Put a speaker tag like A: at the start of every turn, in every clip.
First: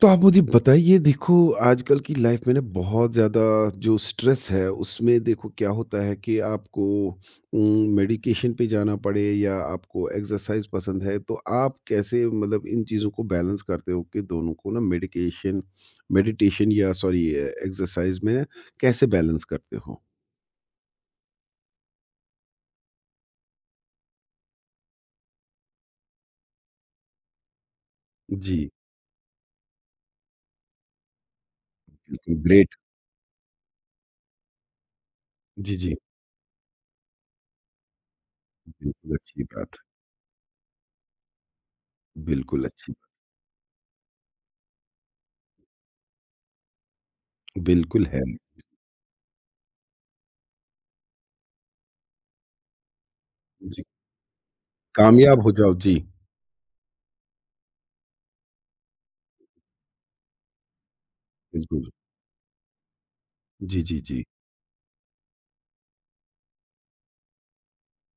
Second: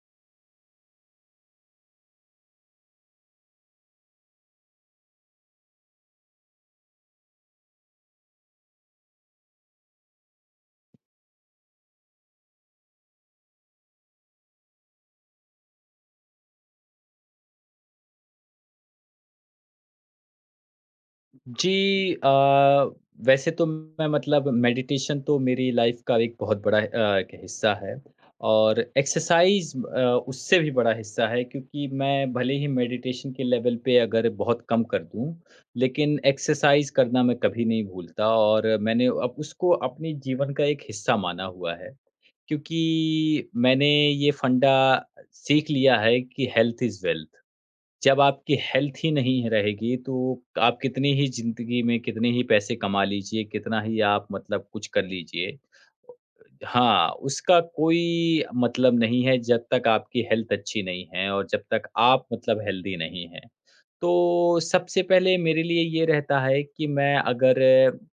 A: तो आप मुझे बताइए देखो, आजकल की लाइफ में ना बहुत ज़्यादा जो स्ट्रेस है उसमें देखो क्या होता है कि आपको मेडिकेशन पे जाना पड़े या आपको एक्सरसाइज पसंद है, तो आप कैसे मतलब इन चीज़ों को बैलेंस करते हो कि दोनों को ना मेडिकेशन मेडिटेशन या सॉरी एक्सरसाइज में ना कैसे बैलेंस करते हो?
B: जी। वैसे तो मैं मतलब मेडिटेशन तो मेरी लाइफ का एक बहुत बड़ा एक हिस्सा है
A: जी,
B: और एक्सरसाइज उससे भी बड़ा हिस्सा है, क्योंकि मैं
A: बिल्कुल
B: भले ही
A: ग्रेट।
B: मेडिटेशन के लेवल पे अगर बहुत कम कर दूं,
A: जी, जी,
B: लेकिन एक्सरसाइज करना मैं कभी नहीं भूलता और मैंने
A: बिल्कुल
B: अब
A: अच्छी
B: उसको
A: बात
B: अपने जीवन का एक हिस्सा माना हुआ है।
A: है। बिल्कुल अच्छी
B: क्योंकि मैंने ये फंडा सीख लिया है कि हेल्थ इज़ वेल्थ।
A: बिल्कुल
B: जब
A: है।
B: आपकी हेल्थ ही नहीं रहेगी, तो आप कितनी ही ज़िंदगी में कितने ही पैसे कमा लीजिए, कितना
A: जी,
B: ही आप मतलब कुछ कर
A: कामयाब हो
B: लीजिए।
A: जाओ। जी,
B: हाँ, उसका कोई मतलब नहीं है जब तक आपकी हेल्थ अच्छी नहीं है और जब तक
A: बिल्कुल।
B: आप मतलब हेल्दी नहीं हैं।
A: जी, जी, जी।
B: तो सबसे पहले मेरे लिए ये रहता है कि मैं अगर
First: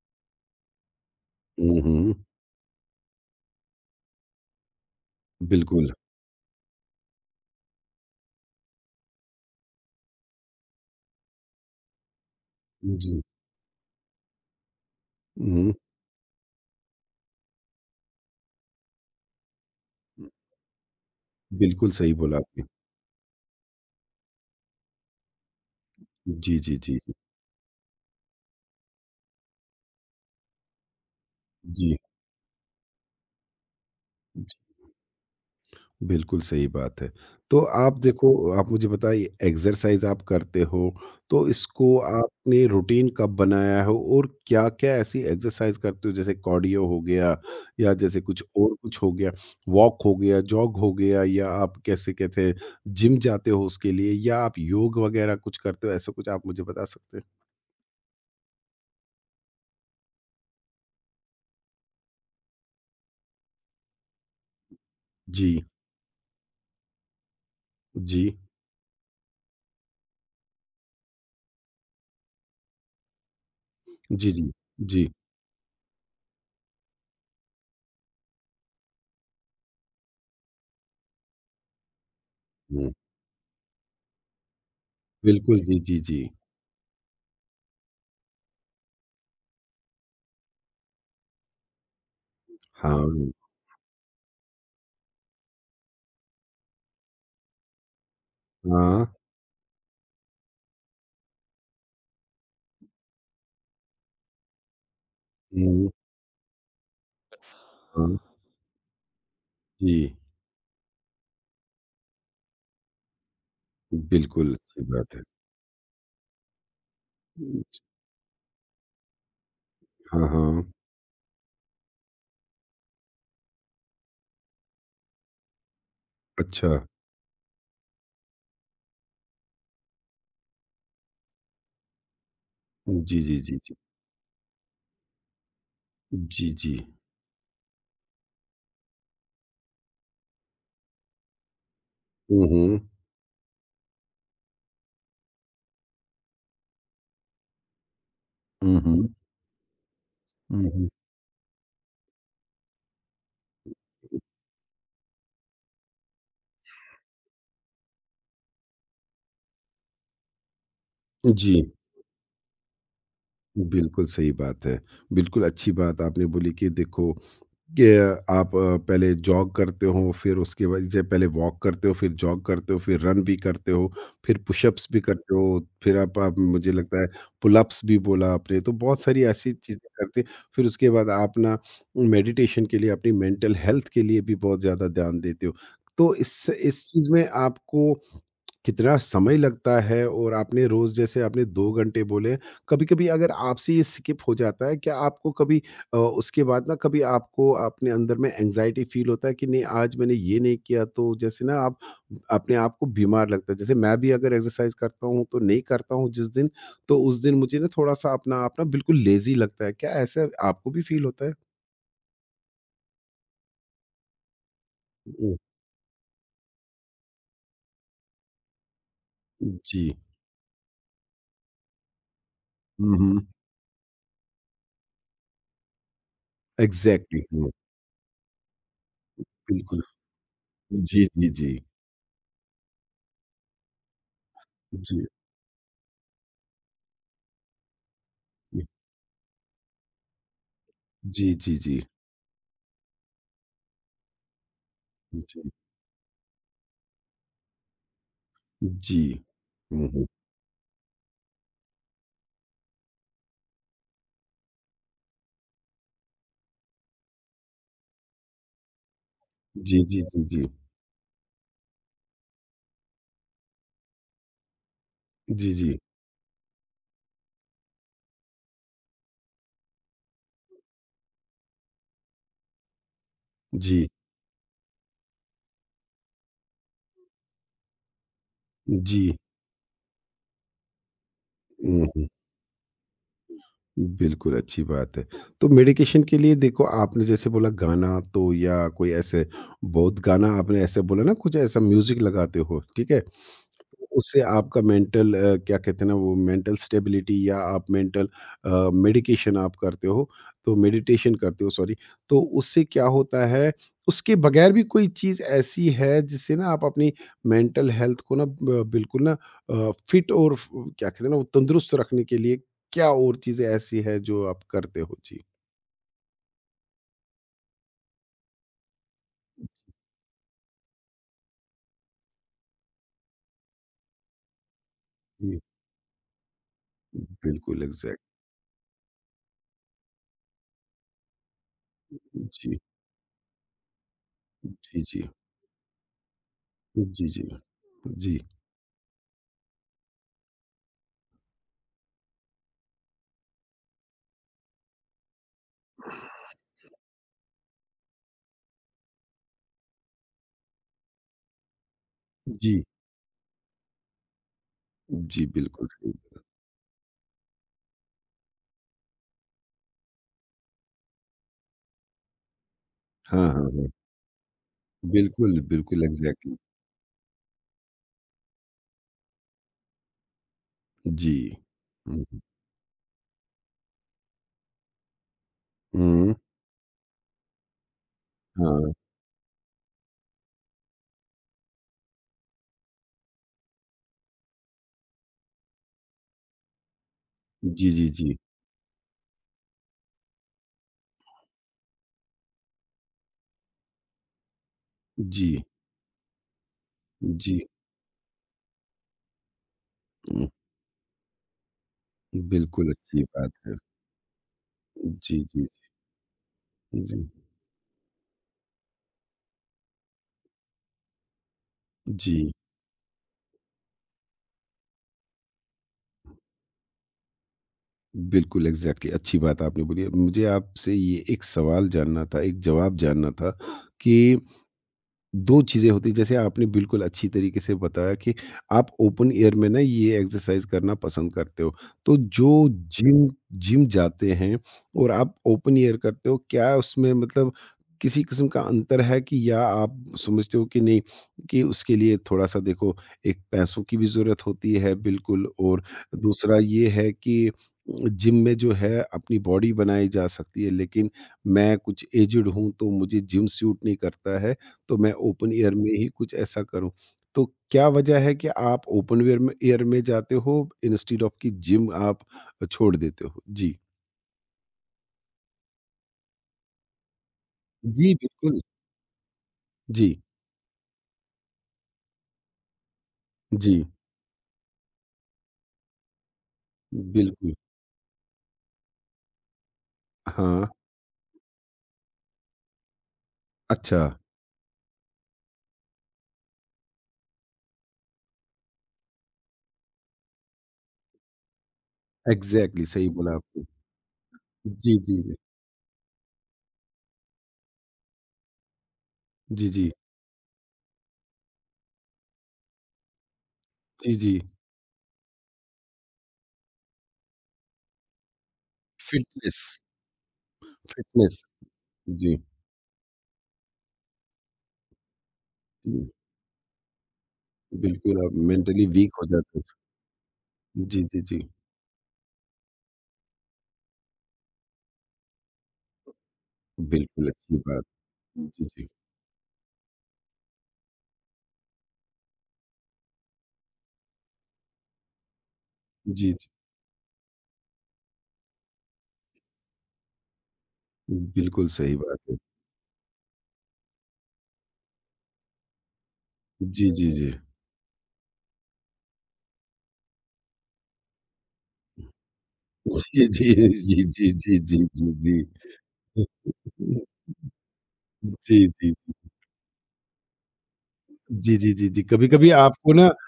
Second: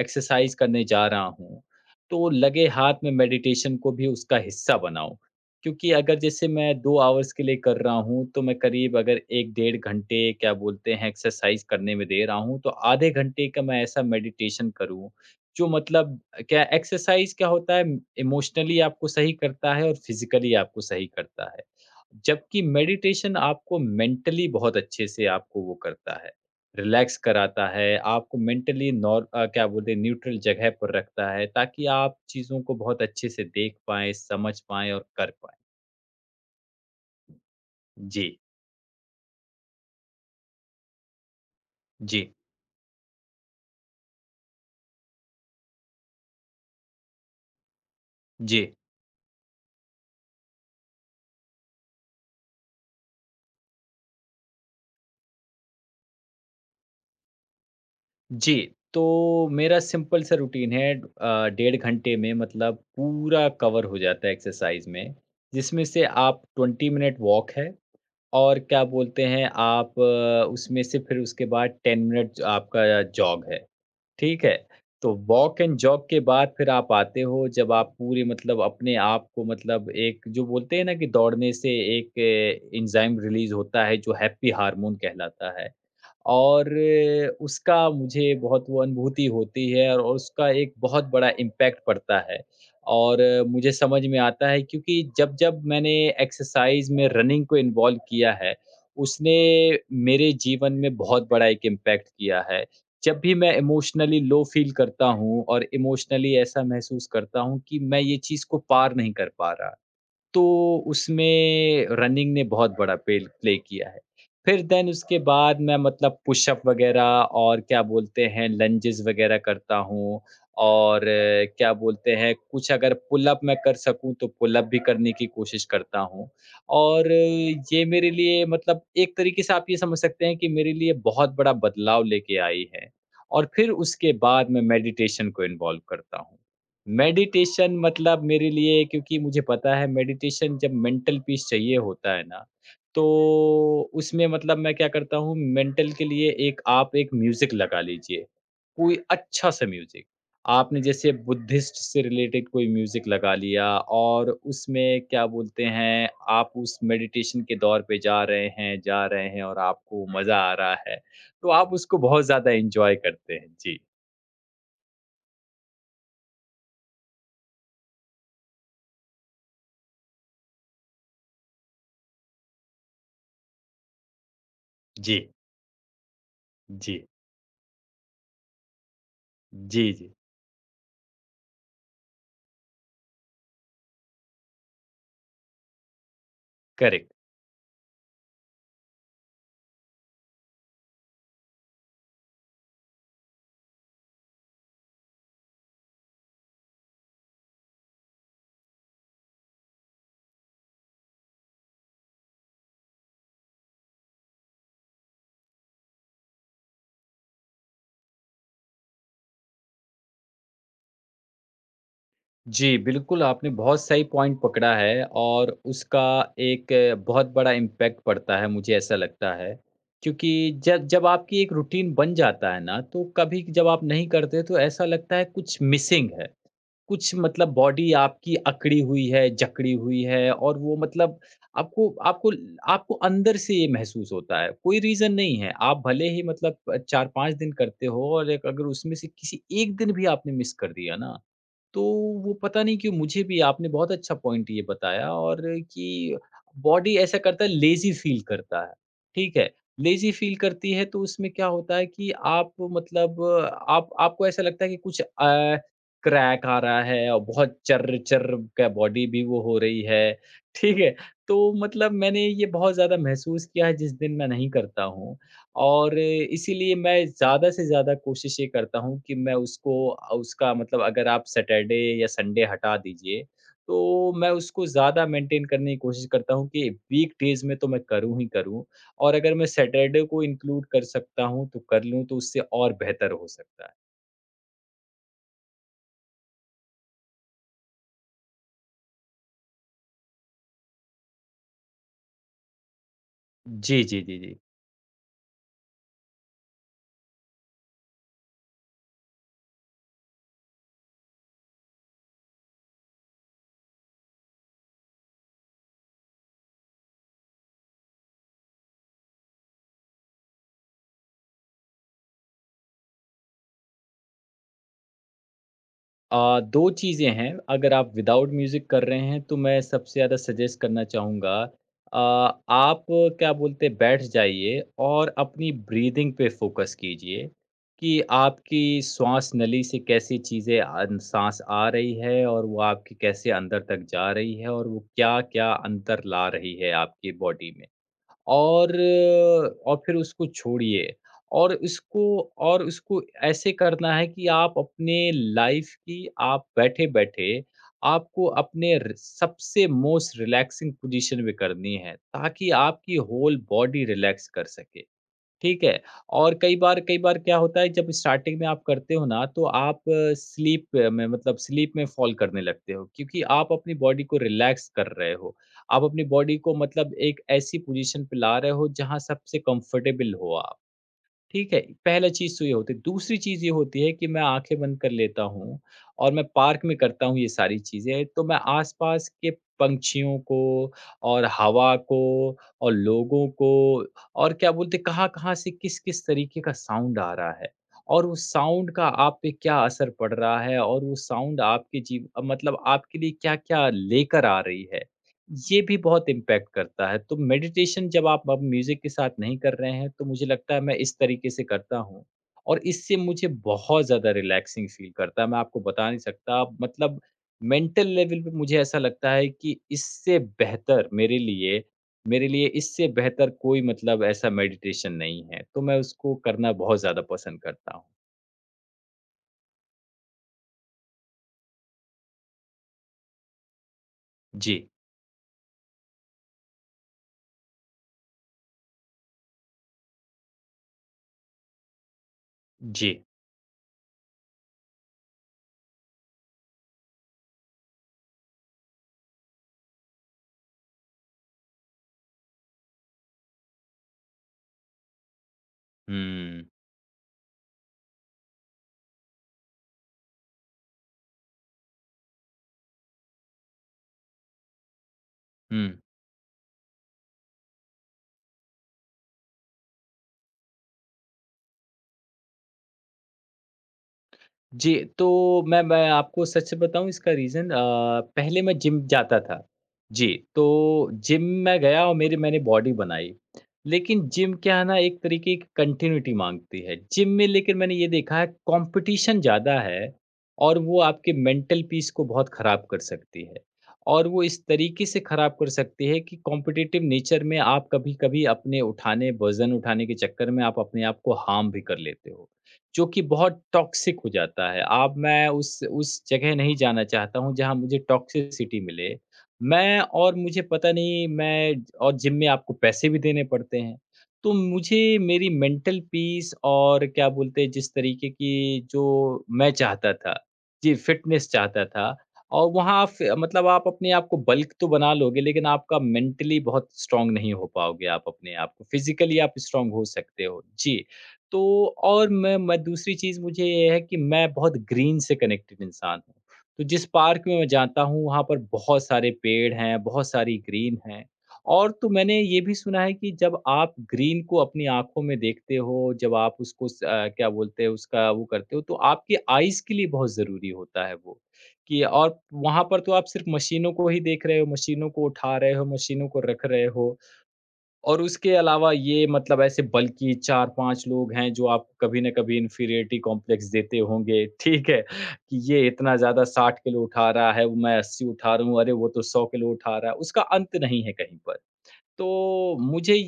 B: एक्सरसाइज करने जा रहा हूँ,
A: हुँ, हुँ।
B: तो लगे हाथ में मेडिटेशन को भी उसका हिस्सा बनाऊँ। क्योंकि
A: बिल्कुल।
B: अगर जैसे मैं 2 आवर्स के लिए कर रहा हूँ, तो मैं करीब अगर 1 डेढ़ घंटे क्या बोलते हैं एक्सरसाइज करने में दे रहा हूँ, तो आधे
A: जी।
B: घंटे का मैं ऐसा मेडिटेशन करूँ, जो
A: हुँ,
B: मतलब क्या एक्सरसाइज क्या होता है, इमोशनली आपको सही करता है और फिज़िकली आपको सही करता है।
A: बिल्कुल सही बोला
B: जबकि
A: आपने।
B: मेडिटेशन आपको मेंटली बहुत अच्छे से आपको वो करता है,
A: जी, जी, जी, जी।
B: रिलैक्स कराता है, आपको मेंटली क्या बोलते हैं न्यूट्रल जगह पर रखता है, ताकि
A: जी,
B: आप चीज़ों को बहुत अच्छे से देख पाएँ,
A: जी।
B: समझ पाएँ और कर पाएँ।
A: बिल्कुल सही बात है। तो आप देखो,
B: जी,
A: आप मुझे बताइए एक्सरसाइज़ आप करते हो, तो इसको
B: जी,
A: आपने रूटीन कब बनाया हो और क्या-क्या ऐसी एक्सरसाइज़ करते हो? जैसे कार्डियो हो गया या जैसे कुछ
B: जी,
A: और कुछ हो गया, वॉक हो गया, जॉग हो गया, या आप कैसे कहते हैं जिम जाते हो उसके लिए, या आप योग वगैरह कुछ करते हो? ऐसा कुछ आप मुझे बता सकते हैं?
B: जी। तो मेरा सिंपल सा रूटीन है, डेढ़ घंटे में मतलब पूरा कवर हो जाता है एक्सरसाइज़ में,
A: जी,
B: जिसमें से आप 20 मिनट वॉक है
A: जी।
B: और क्या बोलते हैं आप उसमें से फिर उसके बाद 10 मिनट आपका जॉग है,
A: जी,
B: ठीक
A: जी।
B: है?
A: जी।
B: तो वॉक एंड जॉग के बाद फिर आप आते हो, जब आप पूरे मतलब अपने आप को मतलब एक जो बोलते हैं ना कि दौड़ने से एक
A: हुँ,
B: एंजाइम रिलीज़ होता है जो हैप्पी हार्मोन कहलाता
A: बिल्कुल,
B: है।
A: जी, जी, जी।
B: और उसका मुझे बहुत वो अनुभूति होती है और उसका एक बहुत बड़ा इम्पैक्ट पड़ता है। और
A: हाँ,
B: मुझे समझ में आता है, क्योंकि जब-जब मैंने एक्सरसाइज़ में रनिंग को इन्वॉल्व किया है,
A: हाँ,
B: उसने मेरे जीवन में बहुत बड़ा एक इम्पैक्ट किया है। जब भी मैं इमोशनली लो फ़ील करता हूँ और
A: हुँ,
B: इमोशनली ऐसा महसूस करता हूँ कि मैं
A: हाँ,
B: ये चीज़ को पार नहीं कर पा रहा,
A: जी,
B: तो उसमें रनिंग ने बहुत बड़ा पेल प्ले किया है।
A: बिल्कुल
B: फिर
A: अच्छी
B: देन
A: बात
B: उसके
A: है।
B: बाद मैं मतलब पुशअप वगैरह और क्या बोलते हैं लंजेस वगैरह करता हूँ
A: हाँ, हाँ,
B: और क्या बोलते हैं कुछ अगर पुल अप मैं कर सकूँ तो पुल अप भी करने की कोशिश करता हूँ।
A: अच्छा।
B: और ये मेरे लिए मतलब एक तरीके से आप ये समझ सकते हैं कि मेरे लिए बहुत बड़ा बदलाव लेके आई है।
A: जी, जी,
B: और
A: जी,
B: फिर
A: जी।
B: उसके बाद मैं मेडिटेशन को इन्वॉल्व करता हूँ।
A: जी, जी।
B: मेडिटेशन मतलब मेरे लिए, क्योंकि मुझे पता है मेडिटेशन जब मेंटल पीस चाहिए होता है ना,
A: हुँ, हुँ।
B: तो उसमें मतलब मैं क्या करता हूँ, मेंटल के लिए एक आप एक म्यूज़िक लगा लीजिए,
A: हुँ,
B: कोई
A: हुँ।
B: अच्छा-सा म्यूज़िक।
A: हुँ,
B: आपने
A: हुँ।
B: जैसे बुद्धिस्ट से रिलेटेड कोई म्यूज़िक लगा लिया और उसमें क्या बोलते हैं, आप उस मेडिटेशन के दौर पे जा रहे हैं और आपको मज़ा आ रहा है, तो
A: जी,
B: आप उसको बहुत ज़्यादा एन्जॉय करते हैं। जी,
A: बिल्कुल सही बात है। बिल्कुल अच्छी बात आपने बोली कि देखो कि आप पहले जॉग करते हो, फिर उसके बाद जब पहले वॉक करते हो, फिर जॉग करते हो, फिर रन भी करते हो, फिर पुशअप्स भी
B: जी,
A: करते हो, फिर आप मुझे लगता
B: जी,
A: है पुलअप्स भी बोला आपने, तो बहुत सारी ऐसी चीज़ें
B: जी, जी।
A: करते। फिर उसके बाद आप ना मेडिटेशन के लिए, अपनी मेंटल हेल्थ के लिए भी बहुत ज़्यादा ध्यान देते हो। तो इस चीज़
B: करेक्ट।
A: में आपको कितना समय लगता है? और आपने रोज़ जैसे आपने 2 घंटे बोले, कभी-कभी अगर आपसे ये स्किप हो जाता है, क्या आपको कभी उसके बाद ना कभी आपको अपने अंदर में एंग्जायटी फील होता है कि नहीं आज मैंने ये नहीं किया, तो जैसे ना आप अपने आप को बीमार लगता है? जैसे मैं भी अगर एक्सरसाइज करता हूँ तो नहीं करता हूँ जिस दिन, तो उस दिन मुझे ना थोड़ा सा अपना आप ना बिल्कुल लेजी लगता है। क्या ऐसा आपको भी फील होता है?
B: जी, बिल्कुल आपने बहुत सही पॉइंट पकड़ा है
A: ओ,
B: और उसका एक बहुत बड़ा इम्पैक्ट पड़ता है, मुझे ऐसा लगता है।
A: जी।
B: क्योंकि जब जब आपकी एक रूटीन बन जाता है ना, तो
A: हम्म,
B: कभी जब आप नहीं करते तो ऐसा लगता है कुछ मिसिंग है। कुछ
A: एग्जैक्टली।
B: मतलब बॉडी आपकी अकड़ी हुई है, जकड़ी
A: बिल्कुल।
B: हुई है और वो
A: जी,
B: मतलब
A: जी, जी,
B: आपको आपको आपको अंदर से ये महसूस होता है। कोई
A: जी,
B: रीज़न नहीं है, आप भले ही मतलब 4-5 दिन करते हो और एक
A: जी,
B: अगर उसमें से किसी 1 दिन भी आपने मिस कर दिया ना,
A: जी, जी,
B: तो वो पता नहीं क्यों मुझे भी आपने बहुत अच्छा पॉइंट ये बताया। और
A: जी,
B: कि बॉडी ऐसा करता है लेज़ी फ़ील करता है,
A: जी।
B: ठीक है।
A: हम्म,
B: लेज़ी फ़ील करती है, तो उसमें क्या होता है कि आप मतलब आप आपको ऐसा लगता है कि कुछ क्रैक आ रहा है और बहुत चर्र-चर्र का बॉडी भी वो हो
A: जी,
B: रही
A: जी,
B: है,
A: जी, जी,
B: ठीक है। तो मतलब मैंने ये बहुत ज़्यादा महसूस किया है जिस दिन मैं नहीं करता हूँ।
A: जी, जी,
B: और इसीलिए मैं ज़्यादा से ज़्यादा कोशिश ये करता हूँ कि मैं उसका मतलब अगर आप सैटरडे या संडे हटा दीजिए,
A: जी,
B: तो मैं उसको ज़्यादा मेंटेन करने की कोशिश करता हूँ कि वीकडेज़ में तो मैं करूँ ही करूँ,
A: जी।
B: और अगर मैं सैटरडे को इंक्लूड कर सकता हूँ, तो कर लूँ,
A: हम्म,
B: तो उससे और बेहतर हो सकता है।
A: बिल्कुल, अच्छी बात है। तो मेडिकेशन के लिए देखो आपने जैसे बोला गाना तो, या कोई ऐसे बहुत गाना आपने ऐसे बोला ना, कुछ ऐसा म्यूज़िक लगाते हो, ठीक है?
B: जी, जी, जी,
A: उससे
B: जी।
A: आपका मेंटल क्या कहते हैं ना वो मेंटल स्टेबिलिटी, या आप मेंटल मेडिकेशन आप करते हो, तो मेडिटेशन करते हो सॉरी, तो उससे क्या होता है? उसके बगैर भी कोई चीज़ ऐसी है जिससे ना आप अपनी मेंटल हेल्थ को ना ब बिल्कुल ना फिट और फ क्या कहते हैं ना वो तंदुरुस्त रखने के लिए क्या और चीज़ें ऐसी हैं जो आप करते हो? जी।
B: 2 चीज़ें हैं, अगर आप विदाउट म्यूज़िक कर रहे हैं तो मैं सबसे ज़्यादा सजेस्ट करना चाहूँगा अ, आप क्या बोलते हैं बैठ जाइए और
A: जी,
B: अपनी ब्रीदिंग पे फ़ोकस कीजिए
A: बिल्कुल
B: कि
A: एग्ज़ैक्ट।
B: आपकी श्वास नली से कैसी चीज़ें अन साँस आ रही है और
A: जी,
B: वो आपकी कैसे अंदर तक जा रही है और वो
A: जी, जी।
B: क्या-क्या अंतर ला रही है
A: जी,
B: आपकी
A: जी।
B: बॉडी में।
A: जी,
B: और और फिर उसको छोड़िए और इसको, और उसको ऐसे करना है कि आप अपने लाइफ की आप बैठे-बैठे आपको अपने र सबसे मोस्ट रिलैक्सिंग पोज़ीशन में करनी है, ताकि
A: जी,
B: आपकी होल बॉडी रिलैक्स कर सके।
A: जी।
B: ठीक
A: बिल्कुल
B: है?
A: सही।
B: और कई बार क्या होता है, जब स्टार्टिंग में आप करते हो ना तो आप स्लीप में मतलब स्लीप में फ़ॉल करने लगते हो, क्योंकि
A: हाँ, हाँ,
B: आप
A: हाँ।
B: अपनी बॉडी को रिलैक्स कर रहे
A: बिल्कुल,
B: हो। आप
A: बिल्कुल
B: अपनी
A: एग्ज़ैक्टली।
B: बॉडी को मतलब एक ऐसी पोज़ीशन पे ला रहे हो जहाँ सबसे कंफर्टेबल हो आप।
A: जी।
B: ठीक है,
A: हुँ,
B: पहला चीज़ तो ये होती है। दूसरी चीज़ ये होती है कि मैं आँखें बंद कर लेता हूँ
A: हुँ,
B: और मैं पार्क में करता हूँ ये सारी चीज़ें, तो मैं
A: हाँ,
B: आस-पास के पंछियों को और हवा को और लोगों को और क्या बोलते हैं, कहाँ-कहाँ से किस-किस तरीके का साउंड आ रहा है
A: जी, जी,
B: और
A: जी।
B: उस साउंड का आप पे क्या असर पड़ रहा है और वो साउंड आपके जीव मतलब आपके लिए क्या-क्या लेकर आ रही है।
A: जी,
B: ये भी बहुत इम्पैक्ट करता है, तो
A: जी,
B: मेडिटेशन जब आप अब म्यूज़िक के साथ नहीं कर रहे हैं, तो मुझे
A: हुँ,
B: लगता है मैं इस तरीके से करता हूँ और
A: बिल्कुल
B: इससे
A: अच्छी
B: मुझे
A: बात है।
B: बहुत ज़्यादा रिलैक्सिंग फ़ील करता
A: जी,
B: है, मैं
A: जी,
B: आपको बता नहीं सकता। मतलब
A: जी,
B: मेंटल लेवल पे मुझे ऐसा लगता है कि इससे बेहतर मेरे लिए
A: जी,
B: इससे बेहतर कोई मतलब ऐसा मेडिटेशन नहीं है, तो मैं उसको करना बहुत ज़्यादा पसंद करता हूँ।
A: बिल्कुल एग्ज़ैक्टली अच्छी बात आपने बोली है। मुझे आपसे ये एक सवाल जानना था, एक जवाब जानना था कि
B: जी,
A: 2 चीज़ें होती हैं, जैसे आपने बिल्कुल अच्छी तरीके से बताया कि आप ओपन एयर में ना ये एक्सरसाइज़ करना पसंद करते हो। तो जो
B: जी।
A: जिम जिम जाते हैं और आप ओपन एयर करते हो, क्या उसमें मतलब किसी किस्म का अंतर है कि? या आप समझते हो कि नहीं, कि उसके लिए थोड़ा-सा देखो एक पैसों की भी ज़रूरत होती है बिल्कुल, और दूसरा
B: हुँ,
A: ये है कि जिम में जो है अपनी बॉडी बनाई जा सकती है, लेकिन मैं कुछ एज्ड हूँ, तो मुझे जिम सूट नहीं करता है। तो मैं ओपन एयर में
B: हुँ।
A: ही कुछ ऐसा करूँ। तो क्या वजह है कि आप ओपन वेयर में एयर में जाते हो इंस्टीड ऑफ कि जिम आप छोड़ देते हो? जी।
B: जी, तो मैं आपको सच बताऊँ इसका रीज़न,
A: जी, बिल्कुल।
B: पहले मैं जिम जाता था।
A: जी,
B: जी, तो जिम मैं गया और मेरी मैंने बॉडी बनाई।
A: जी,
B: लेकिन जिम क्या है ना, एक तरीके की कंटिन्यूटी माँगती है। जिम में
A: बिल्कुल।
B: लेकिन मैंने ये देखा है कॉम्पिटिशन ज़्यादा है
A: हाँ,
B: और वो आपके मेंटल पीस को बहुत ख़राब कर सकती है।
A: अच्छा,
B: और वो इस तरीके से ख़राब कर सकती है कि कॉम्पिटिटिव नेचर में आप कभी-कभी अपने उठाने वज़न उठाने के चक्कर में आप अपने आप को हार्म भी कर लेते हो।
A: एग्ज़ैक्टली
B: जो
A: सही
B: कि
A: बोला
B: बहुत
A: आपने।
B: टॉक्सिक हो जाता है।
A: जी,
B: अब
A: जी, जी।
B: मैं उस जगह नहीं जाना चाहता हूँ, जहाँ मुझे टॉक्सिसिटी मिले।
A: जी, जी।
B: मैं और मुझे पता नहीं मैं, और जिम में आपको पैसे भी देने पड़ते हैं।
A: जी, जी।
B: तो मुझे मेरी मेंटल पीस और क्या बोलते हैं जिस तरीके की जो
A: फ़िटनेस,
B: मैं चाहता था, जी
A: फ़िटनेस।
B: फिटनेस चाहता था,
A: जी,
B: और वहाँ फ मतलब आप अपने आप को बल्क तो बना लोगे, लेकिन आपका
A: जी।
B: मेंटली बहुत स्ट्रॉन्ग नहीं हो पाओगे
A: बिल्कुल,
B: आप
A: आप
B: अपने आप को।
A: मेंटली वीक हो
B: फिज़िकली आप
A: जाते हो।
B: स्ट्रॉन्ग हो सकते हो। जी।
A: जी, जी, जी।
B: तो और मैं दूसरी चीज़ मुझे ये है कि मैं बहुत ग्रीन से कनेक्टेड इंसान हूँ। तो जिस
A: बिल्कुल
B: पार्क
A: अच्छी
B: में मैं
A: बात।
B: जाता हूँ, वहाँ पर
A: जी, जी।
B: बहुत सारे पेड़ हैं, बहुत सारी ग्रीन है। और तो मैंने ये भी सुना है कि जब आप ग्रीन को अपनी आँखों में देखते हो,
A: जी,
B: जब
A: जी।
B: आप उसको क्या बोलते हैं, उसका वो करते हो, तो आपकी आइज़ के लिए बहुत ज़रूरी होता है वो।
A: बिल्कुल सही
B: कि
A: बात है।
B: और वहाँ पर तो आप सिर्फ़ मशीनों को ही देख रहे हो, मशीनों को उठा रहे हो, मशीनों को रख रहे
A: जी, जी,
B: हो।
A: जी।
B: और उसके अलावा ये मतलब ऐसे बल्कि 4-5 लोग हैं जो आपको कभी न कभी इन्फीरियरिटी
A: जी, जी,
B: कॉम्प्लेक्स
A: जी,
B: देते
A: जी,
B: होंगे,
A: जी, जी,
B: ठीक है?
A: जी, जी।
B: कि ये इतना ज़्यादा 60 किलो उठा रहा है, वो मैं 80 उठा
A: जी,
B: रहा हूँ,
A: जी,
B: अरे वो
A: जी।
B: तो 100 किलो उठा रहा है, उसका अंत नहीं है कहीं
A: जी,
B: पर।
A: जी, जी, जी। कभी-कभी
B: तो
A: आपको ना,
B: मुझे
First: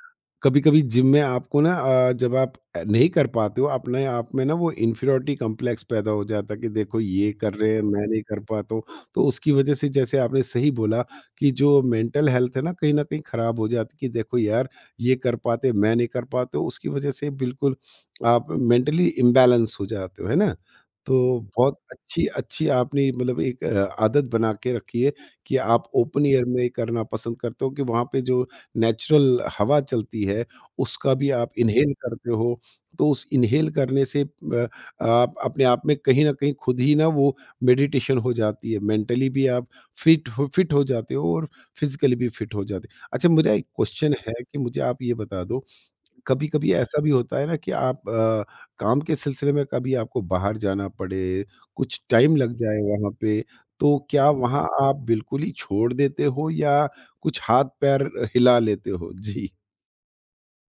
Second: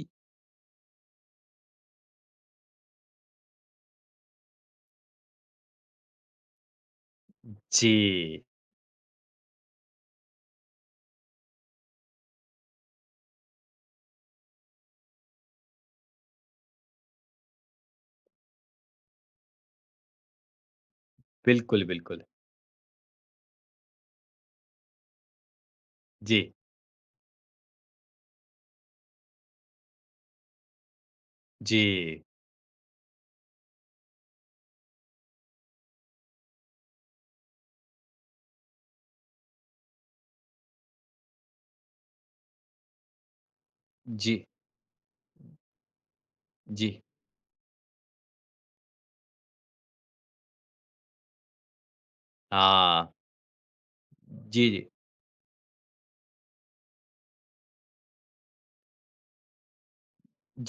A: कभी-कभी जिम में आपको ना जब आप नहीं कर पाते हो, अपने आप में ना वो इन्फीरियॉरिटी कॉम्प्लेक्स पैदा हो जाता है कि देखो ये कर रहे हैं, मैं नहीं कर
B: जी,
A: पाता हूँ। तो उसकी वजह से जैसे आपने सही बोला कि जो मेंटल हेल्थ है ना, कहीं न कहीं खराब हो जाती है कि देखो यार, ये कर पाते, मैं नहीं कर पाता हूँ। उसकी वजह से बिल्कुल आप मेंटली इम्बैलेंस हो जाते हो, है ना? तो बहुत
B: बिल्कुल, बिल्कुल।
A: अच्छी अच्छी आपने मतलब एक आदत बना के रखी है कि आप ओपन
B: जी,
A: एयर में करना पसंद करते हो कि वहाँ पे जो नेचुरल हवा चलती है, उसका भी आप
B: जी,
A: इन्हेल करते हो, तो उस इन्हेल करने से आप अपने आप में कहीं न कहीं खुद ही ना वो मेडिटेशन हो जाती है। मेंटली भी आप फिट हो जाते हो और फिज़िकली भी फिट हो जाते हो। अच्छा, मेरा एक क्वेश्चन है
B: जी,
A: कि मुझे आप ये बता दो, कभी-कभी
B: जी।
A: ऐसा भी होता है ना कि आप काम के सिलसिले में कभी आपको बाहर जाना पड़े, कुछ टाइम लग जाए
B: हाँ,
A: वहाँ पे, तो क्या वहाँ
B: जी, जी।
A: आप बिल्कुल ही छोड़ देते हो या कुछ हाथ-पैर हिला लेते हो? जी।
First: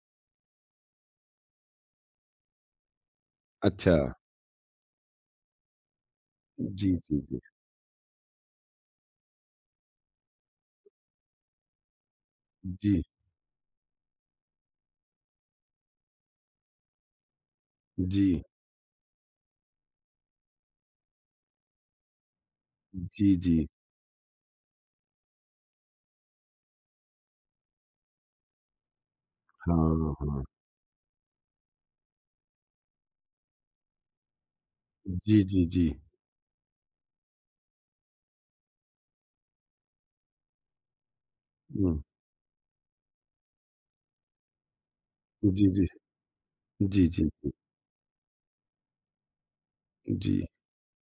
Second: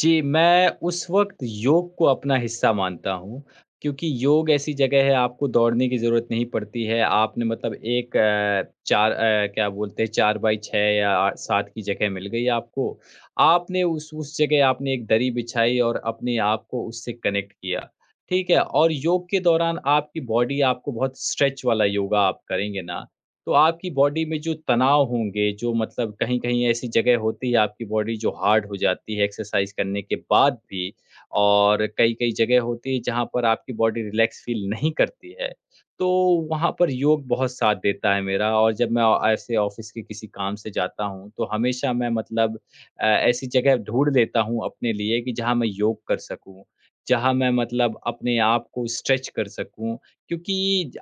B: जी, मैं उस वक़्त योग को अपना हिस्सा मानता हूँ,
A: अच्छा।
B: क्योंकि योग ऐसी जगह है आपको दौड़ने की ज़रूरत नहीं पड़ती
A: जी,
B: है।
A: जी, जी।
B: आपने मतलब 4 क्या बोलते हैं 4 बाई 6 या आ 7 की जगह मिल गई आपको।
A: जी,
B: आपने उस जगह आपने एक दरी बिछाई और अपने आप को उससे कनेक्ट किया,
A: जी,
B: ठीक है? और योग के दौरान आपकी बॉडी, आपको बहुत स्ट्रेच वाला योगा आप करेंगे ना,
A: जी,
B: तो
A: जी।
B: आपकी बॉडी में जो तनाव होंगे, जो मतलब कहीं-कहीं ऐसी जगह होती है आपकी बॉडी जो हार्ड हो जाती है एक्सरसाइज करने
A: हाँ,
B: के
A: हाँ।
B: बाद भी और कई-कई जगह होती है जहाँ पर आपकी बॉडी रिलैक्स फील नहीं करती
A: जी,
B: है।
A: जी, जी।
B: तो वहाँ पर योग बहुत साथ देता है मेरा और जब मैं ऐसे ऑफ़िस के किसी काम से जाता हूँ, तो हमेशा
A: हुँ।
B: मैं मतलब ऐसी जगह ढूँढ लेता हूँ अपने लिए कि जहाँ
A: जी,
B: मैं
A: जी।
B: योग कर सकूँ,
A: जी, जी,
B: जहाँ मैं
A: जी।
B: मतलब अपने आप को स्ट्रेच कर सकूँ,
A: जी,
B: क्योंकि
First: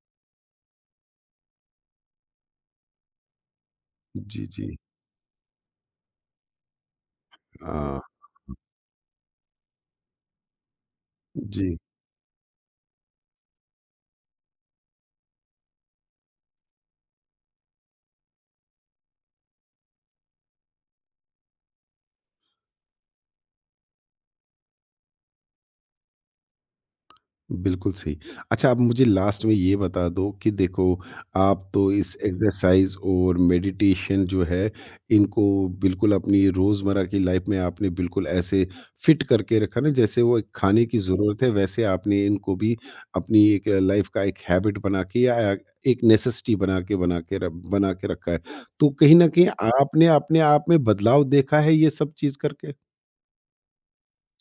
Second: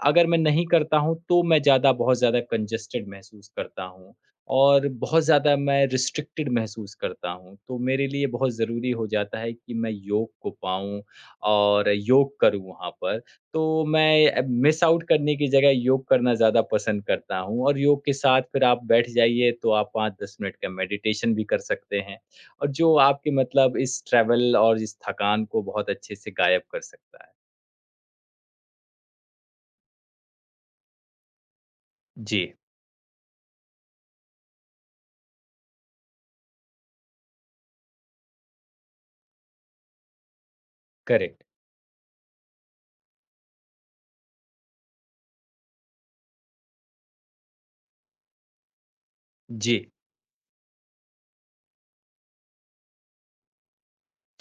B: अगर मैं नहीं करता हूँ तो मैं ज़्यादा बहुत ज़्यादा कंजस्टेड महसूस करता हूँ
A: जी, जी।
B: और बहुत ज़्यादा मैं रिस्ट्रिक्टेड महसूस करता हूँ। तो
A: हाँ,
B: मेरे लिए बहुत ज़रूरी हो जाता है कि मैं योग को पाऊँ
A: जी।
B: और योग करूँ वहाँ पर। तो मैं मिस आउट करने की जगह योग करना ज़्यादा पसंद करता हूँ, और योग के साथ फिर आप बैठ जाइए तो आप 5-10 मिनट का मेडिटेशन भी कर सकते हैं और जो आपके मतलब इस ट्रैवल और इस थकान को बहुत अच्छे से गायब कर सकता है।
A: बिल्कुल सही। अच्छा, आप मुझे लास्ट में ये बता दो कि देखो, आप तो इस
B: जी,
A: एक्सरसाइज़ और मेडिटेशन जो है, इनको बिल्कुल अपनी रोज़मर्रा की लाइफ़ में आपने बिल्कुल ऐसे फिट करके रखा ना, जैसे वो एक खाने की ज़रूरत
B: करेक्ट।
A: है वैसे आपने इनको भी अपनी एक लाइफ़ का एक हैबिट बना के या एक नेसेसिटी बना के रखा है। तो कहीं न कहीं
B: जी।
A: आपने अपने आप में बदलाव देखा है ये सब चीज़ करके?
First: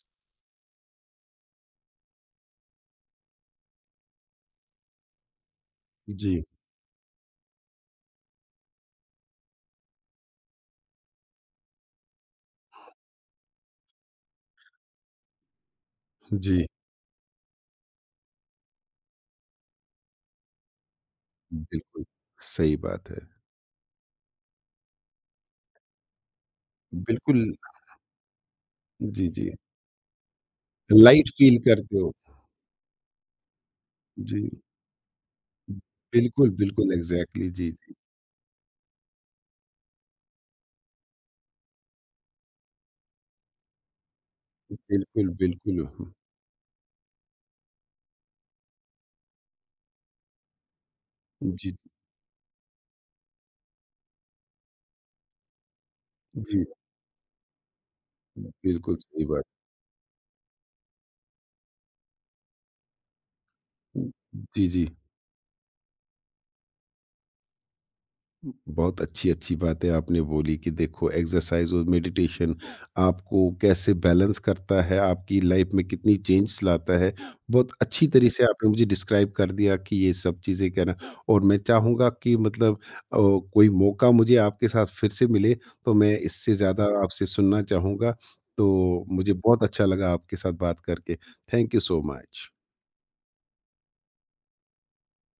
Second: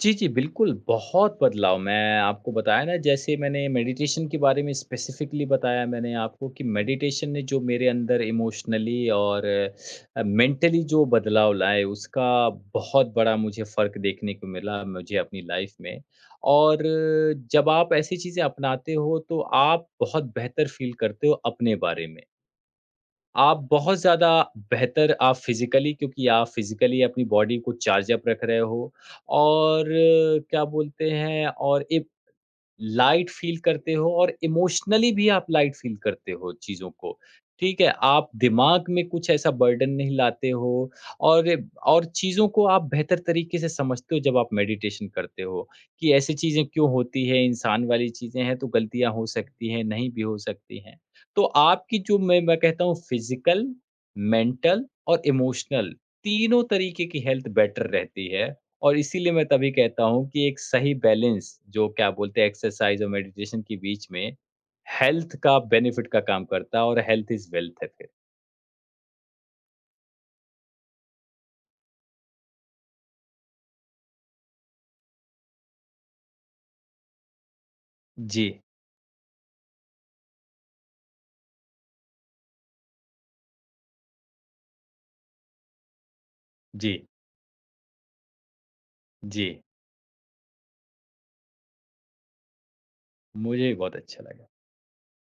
B: जी, जी, बिल्कुल, बहुत बदलाव। मैं आपको बताया ना जैसे मैंने मेडिटेशन के बारे में स्पेसिफ़िकली बताया मैंने
A: जी,
B: आपको, कि मेडिटेशन ने जो मेरे अंदर इमोशनली और मेंटली जो बदलाव लाए उसका बहुत बड़ा मुझे फ़र्क देखने को मिला मुझे अपनी लाइफ़ में।
A: जी।
B: और जब आप ऐसी चीज़ें अपनाते हो तो आप बहुत बेहतर फ़ील करते हो अपने
A: बिल्कुल,
B: बारे में।
A: सही बात है।
B: आप बहुत ज़्यादा बेहतर आप फिज़िकली, क्योंकि आप फिज़िकली अपनी
A: बिल्कुल,
B: बॉडी को चार्ज अप रख रहे हो
A: जी, जी।
B: और क्या बोलते
A: लाइट
B: हैं,
A: फ़ील
B: और
A: करते हो।
B: लाइट फ़ील करते हो और
A: जी।
B: इमोशनली भी आप लाइट फ़ील करते
A: बिल्कुल,
B: हो चीज़ों
A: बिल्कुल
B: को,
A: एग्ज़ैक्टली जी,
B: ठीक है?
A: जी।
B: आप दिमाग में कुछ ऐसा बर्डन नहीं लाते हो और और चीज़ों को आप बेहतर तरीके से समझते हो जब आप मेडिटेशन
A: बिल्कुल,
B: करते हो,
A: बिल्कुल।
B: कि ऐसी चीज़ें क्यों होती हैं, इंसान वाली चीज़ें हैं तो गलतियाँ हो सकती हैं, नहीं भी हो सकती हैं। तो
A: जी,
B: आपकी जो मैं कहता हूँ फ़िज़िकल, मेंटल और इमोशनल तीनों
A: जी।
B: तरीके की हेल्थ बेटर रहती है।
A: बिल्कुल
B: और
A: सही
B: इसीलिए
A: बात।
B: मैं तभी कहता हूँ कि एक सही बैलेंस, जो क्या बोलते हैं एक्सरसाइज़ और मेडिटेशन के बीच में,
A: जी, जी।
B: हेल्थ का बेनिफिट का काम करता है और हेल्थ इज़ वेल्थ है फिर।
A: बहुत अच्छी अच्छी बातें आपने बोली कि देखो एक्सरसाइज और मेडिटेशन आपको कैसे बैलेंस करता है, आपकी लाइफ में कितनी चेंज लाता है। बहुत अच्छी तरीके से
B: जी,
A: आपने मुझे डिस्क्राइब कर दिया कि ये सब चीज़ें कहना, और मैं चाहूँगा कि मतलब कोई मौका मुझे आपके साथ फिर से मिले, तो मैं इससे ज़्यादा
B: जी,
A: आपसे सुनना चाहूँगा। तो मुझे
B: जी।
A: बहुत अच्छा लगा आपके साथ बात करके। Thank you so much.
B: मुझे भी बहुत अच्छा लगा।